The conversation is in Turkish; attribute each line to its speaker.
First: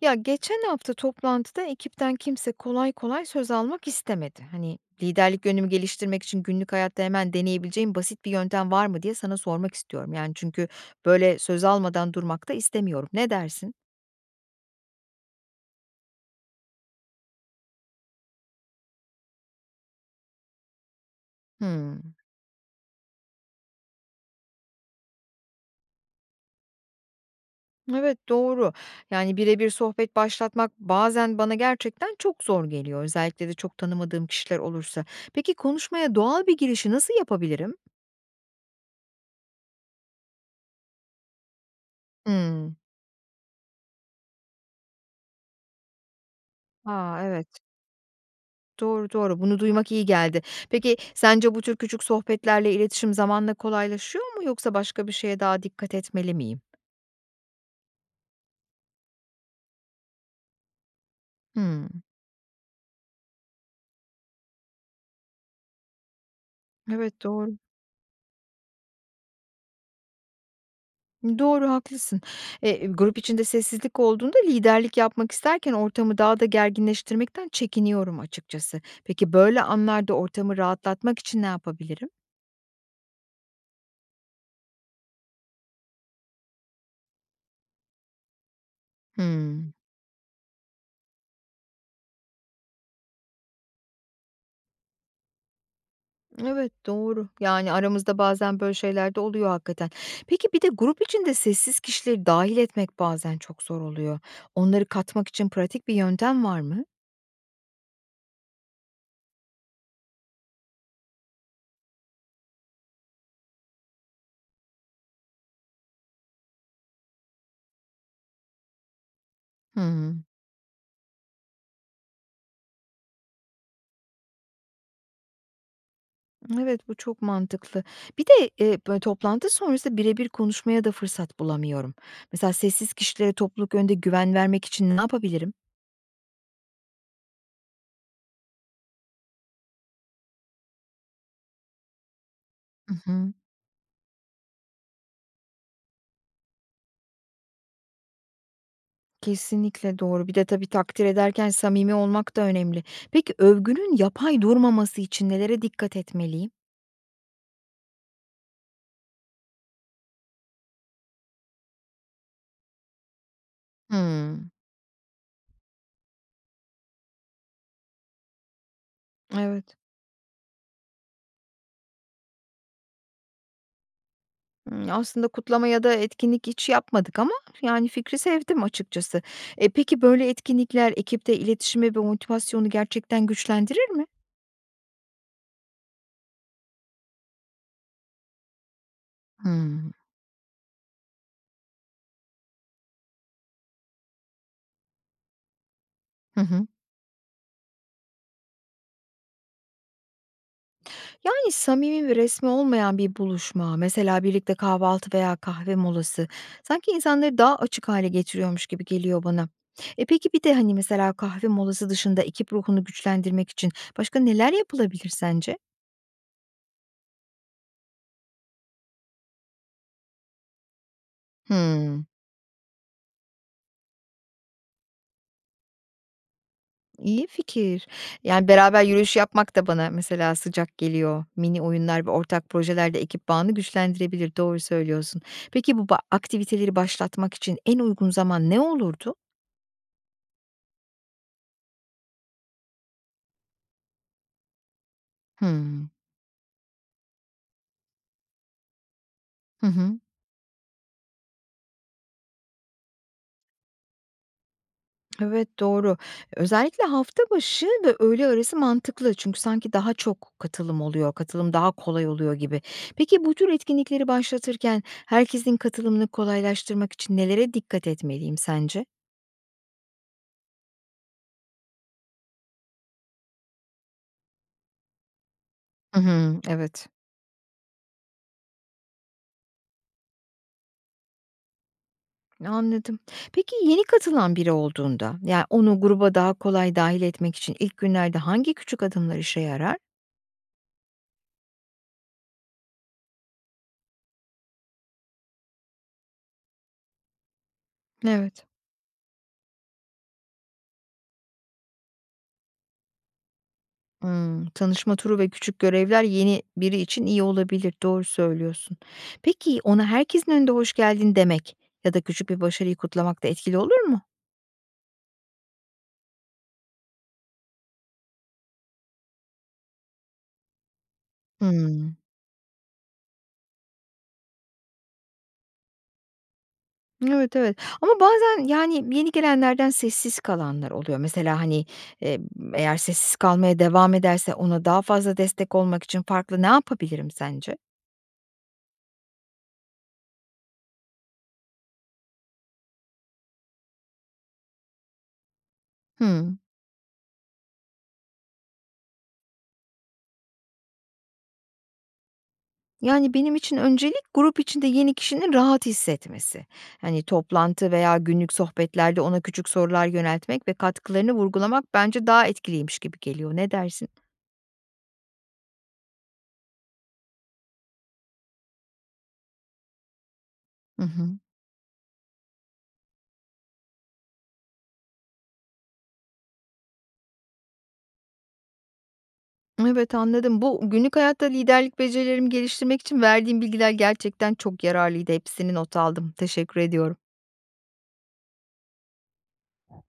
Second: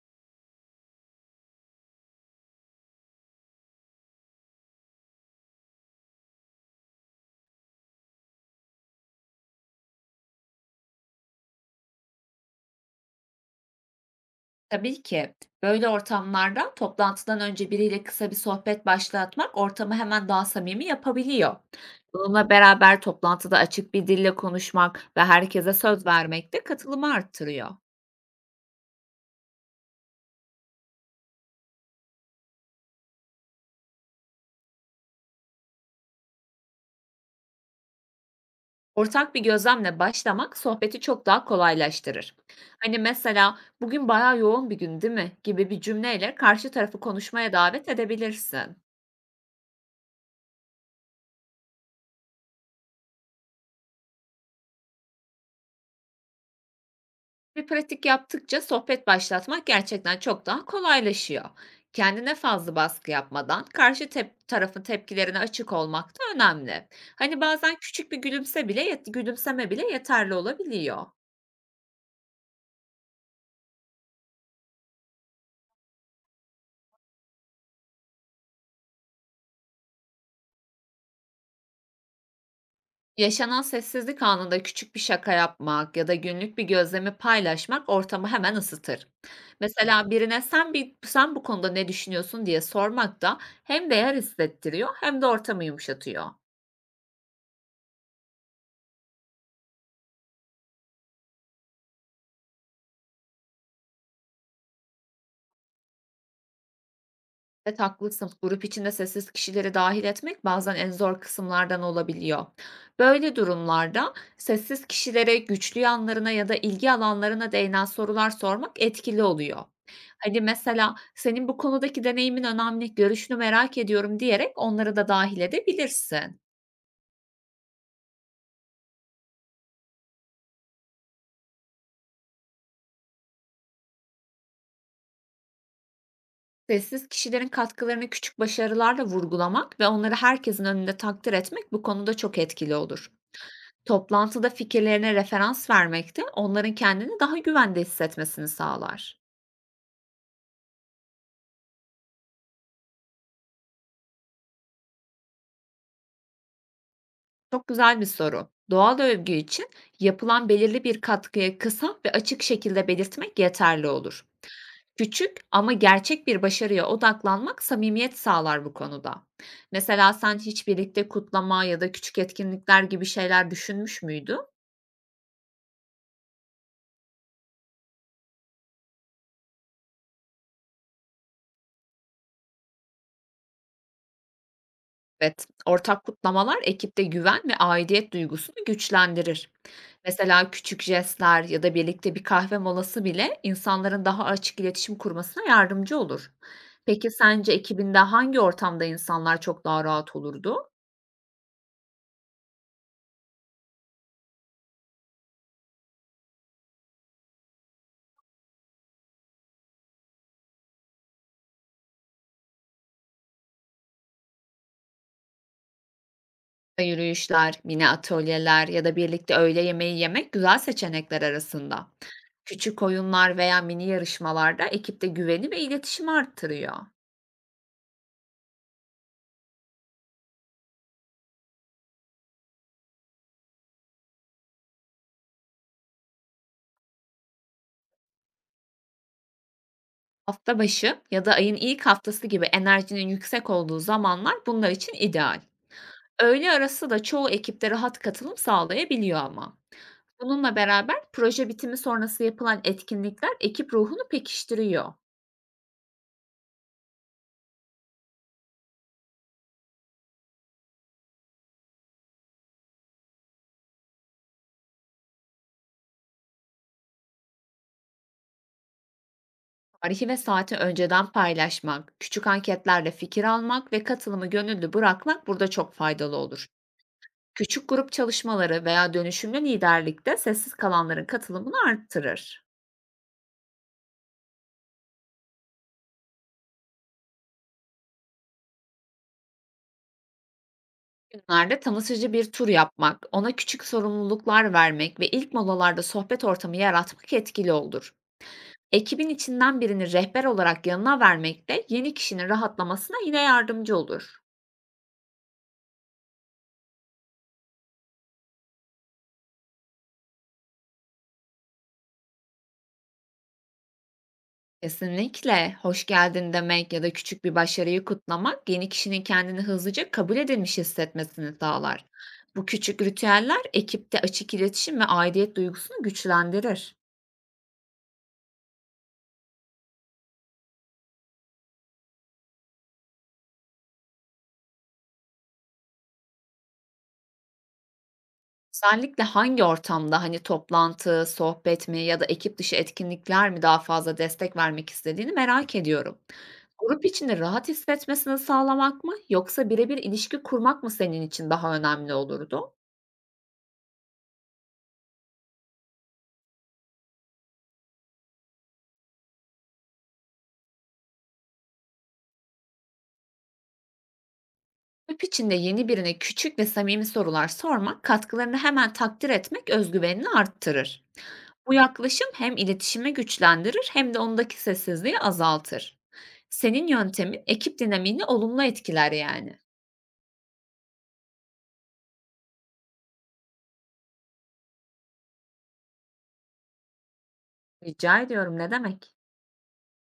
Speaker 1: Ya geçen hafta toplantıda ekipten kimse kolay kolay söz almak istemedi. Hani liderlik yönümü geliştirmek için günlük hayatta hemen deneyebileceğim basit bir yöntem var mı diye sana sormak istiyorum. Yani çünkü böyle söz almadan durmak da istemiyorum. Ne dersin?
Speaker 2: Tabii ki. Böyle ortamlarda toplantıdan önce biriyle kısa bir sohbet başlatmak ortamı hemen daha samimi yapabiliyor.
Speaker 1: Hmm.
Speaker 2: Bununla beraber toplantıda açık bir dille konuşmak ve herkese söz vermek de katılımı arttırıyor.
Speaker 1: Evet, doğru. Yani birebir sohbet başlatmak bazen bana gerçekten çok zor geliyor. Özellikle de çok tanımadığım kişiler olursa. Peki konuşmaya doğal bir girişi nasıl yapabilirim?
Speaker 2: Ortak bir gözlemle başlamak sohbeti çok daha kolaylaştırır.
Speaker 1: Hmm.
Speaker 2: Hani mesela "Bugün bayağı yoğun bir gün, değil mi?" gibi bir cümleyle karşı tarafı
Speaker 1: Aa
Speaker 2: konuşmaya
Speaker 1: evet.
Speaker 2: davet edebilirsin.
Speaker 1: Doğru, doğru. Bunu duymak iyi geldi. Peki sence bu tür küçük sohbetlerle iletişim zamanla kolaylaşıyor mu yoksa başka bir şeye daha dikkat etmeli miyim?
Speaker 2: Bir pratik yaptıkça sohbet başlatmak gerçekten çok daha kolaylaşıyor.
Speaker 1: Hımm.
Speaker 2: Kendine fazla baskı yapmadan karşı tarafın tepkilerine açık olmak da önemli.
Speaker 1: Evet,
Speaker 2: Hani
Speaker 1: doğru.
Speaker 2: bazen küçük bir gülümseme bile yeterli olabiliyor.
Speaker 1: Doğru, haklısın. Grup içinde sessizlik olduğunda liderlik yapmak isterken ortamı daha da gerginleştirmekten çekiniyorum açıkçası. Peki böyle anlarda ortamı rahatlatmak için ne yapabilirim?
Speaker 2: Yaşanan sessizlik anında küçük bir şaka yapmak ya da günlük bir gözlemi paylaşmak ortamı hemen ısıtır.
Speaker 1: Hımm.
Speaker 2: Mesela birine sen bu konuda ne düşünüyorsun diye sormak da hem değer hissettiriyor hem de ortamı yumuşatıyor.
Speaker 1: Evet, doğru. Yani, aramızda bazen böyle şeyler de oluyor hakikaten. Peki, bir de grup içinde sessiz kişileri dahil etmek bazen çok zor oluyor. Onları katmak için pratik bir yöntem var mı?
Speaker 2: Evet, haklısın. Grup içinde sessiz kişileri dahil etmek bazen en zor kısımlardan olabiliyor. Böyle durumlarda sessiz kişilere güçlü yanlarına ya da ilgi alanlarına değinen sorular sormak etkili oluyor.
Speaker 1: Hıı.
Speaker 2: Hani mesela "Senin bu konudaki deneyimin önemli, görüşünü merak ediyorum." diyerek onları da dahil edebilirsin.
Speaker 1: Evet, bu çok mantıklı. Bir de, böyle toplantı sonrası birebir konuşmaya da fırsat bulamıyorum. Mesela sessiz kişilere topluluk önünde güven vermek için ne yapabilirim?
Speaker 2: Sessiz kişilerin katkılarını küçük başarılarla vurgulamak ve onları herkesin önünde takdir etmek bu konuda çok etkili olur.
Speaker 1: I
Speaker 2: Toplantıda fikirlerine referans vermek de onların kendini daha güvende hissetmesini sağlar.
Speaker 1: Kesinlikle doğru. Bir de tabii takdir ederken samimi olmak da önemli. Peki, övgünün yapay durmaması için nelere dikkat etmeliyim?
Speaker 2: Çok güzel bir soru. Doğal övgü için yapılan belirli bir katkıyı kısa ve açık şekilde belirtmek yeterli olur.
Speaker 1: Hıı.
Speaker 2: Küçük ama gerçek bir başarıya odaklanmak samimiyet sağlar bu konuda.
Speaker 1: Evet.
Speaker 2: Mesela sen hiç birlikte kutlama ya da küçük etkinlikler gibi şeyler düşünmüş müydün?
Speaker 1: Hımm, aslında kutlama ya da etkinlik hiç yapmadık ama yani fikri sevdim açıkçası. E, peki böyle etkinlikler ekipte iletişimi ve motivasyonu gerçekten güçlendirir mi?
Speaker 2: Evet, ortak kutlamalar ekipte güven ve aidiyet duygusunu güçlendirir.
Speaker 1: Hımm.
Speaker 2: Mesela küçük jestler ya da birlikte bir kahve molası bile insanların daha açık iletişim kurmasına yardımcı olur.
Speaker 1: Hı hı.
Speaker 2: Peki sence ekibinde hangi ortamda insanlar çok daha rahat olurdu?
Speaker 1: Yani samimi ve resmi olmayan bir buluşma, mesela birlikte kahvaltı veya kahve molası sanki insanları daha açık hale getiriyormuş gibi geliyor bana. E, peki bir de, hani, mesela kahve molası dışında ekip ruhunu güçlendirmek için başka neler yapılabilir sence?
Speaker 2: Yürüyüşler, mini atölyeler ya da birlikte öğle yemeği yemek güzel seçenekler arasında.
Speaker 1: Hımm.
Speaker 2: Küçük oyunlar veya mini yarışmalar da ekipte güveni ve iletişimi arttırıyor.
Speaker 1: İyi fikir. Yani, beraber yürüyüş yapmak da bana mesela sıcak geliyor. Mini oyunlar ve ortak projelerde ekip bağını güçlendirebilir. Doğru söylüyorsun. Peki bu aktiviteleri başlatmak için en uygun zaman ne olurdu?
Speaker 2: Hafta başı ya da ayın ilk haftası gibi enerjinin yüksek olduğu zamanlar bunlar için ideal.
Speaker 1: Hımm.
Speaker 2: Öğle arası da çoğu ekipte rahat katılım sağlayabiliyor ama.
Speaker 1: Hı hı.
Speaker 2: Bununla beraber proje bitimi sonrası yapılan etkinlikler ekip ruhunu pekiştiriyor.
Speaker 1: Evet, doğru. Özellikle hafta başı ve öğle arası mantıklı. Çünkü sanki daha çok katılım oluyor, katılım daha kolay oluyor gibi. Peki bu tür etkinlikleri başlatırken herkesin katılımını kolaylaştırmak için nelere dikkat etmeliyim sence?
Speaker 2: Tarihi ve saati önceden paylaşmak, küçük anketlerle fikir almak ve katılımı gönüllü bırakmak burada çok
Speaker 1: Hı
Speaker 2: faydalı
Speaker 1: hı.
Speaker 2: olur.
Speaker 1: Evet.
Speaker 2: Küçük grup çalışmaları veya dönüşümlü liderlik de sessiz kalanların katılımını arttırır.
Speaker 1: Anladım. Peki yeni katılan biri olduğunda, yani onu gruba daha kolay dahil etmek için ilk günlerde hangi küçük adımlar işe yarar?
Speaker 2: Günlerde tanıtıcı bir tur yapmak, ona küçük sorumluluklar vermek ve ilk molalarda sohbet ortamı yaratmak etkili olur.
Speaker 1: Evet.
Speaker 2: Ekibin içinden birini rehber olarak yanına vermek de yeni kişinin rahatlamasına yine yardımcı olur.
Speaker 1: Hımm, tanışma turu ve küçük görevler yeni biri için iyi olabilir. Doğru söylüyorsun. Peki ona herkesin önünde "Hoş geldin." demek ya da küçük bir başarıyı kutlamak da etkili olur mu?
Speaker 2: Kesinlikle. Hoş geldin demek ya da küçük bir başarıyı kutlamak yeni kişinin kendini hızlıca kabul edilmiş hissetmesini sağlar.
Speaker 1: Hımm.
Speaker 2: Bu küçük ritüeller ekipte açık iletişim ve aidiyet duygusunu güçlendirir.
Speaker 1: Evet, evet, ama bazen, yani, yeni gelenlerden sessiz kalanlar oluyor. Mesela, hani, eee, eğer sessiz kalmaya devam ederse ona daha fazla destek olmak için farklı ne yapabilirim sence?
Speaker 2: Özellikle hangi ortamda, hani toplantı, sohbet mi ya da ekip dışı etkinlikler mi, daha fazla destek vermek istediğini merak ediyorum.
Speaker 1: Hımm.
Speaker 2: Grup içinde rahat hissetmesini sağlamak mı yoksa birebir ilişki kurmak mı senin için daha önemli olurdu?
Speaker 1: Yani, benim için öncelik grup içinde yeni kişinin rahat hissetmesi. Hani, toplantı veya günlük sohbetlerde ona küçük sorular yöneltmek ve katkılarını vurgulamak bence daha etkiliymiş gibi geliyor. Ne dersin?
Speaker 2: Grup içinde yeni birine küçük ve samimi sorular sormak, katkılarını hemen takdir etmek özgüvenini
Speaker 1: Hı
Speaker 2: arttırır.
Speaker 1: hı.
Speaker 2: Bu yaklaşım hem iletişimi güçlendirir hem de ondaki sessizliği azaltır. Senin yöntemin ekip dinamiğini olumlu etkiler yani.
Speaker 1: Evet, anladım. Bu günlük hayatta liderlik becerilerimi geliştirmek için verdiğim bilgiler gerçekten çok yararlıydı. Hepsini not aldım. Teşekkür ediyorum.
Speaker 2: Rica ediyorum, ne demek?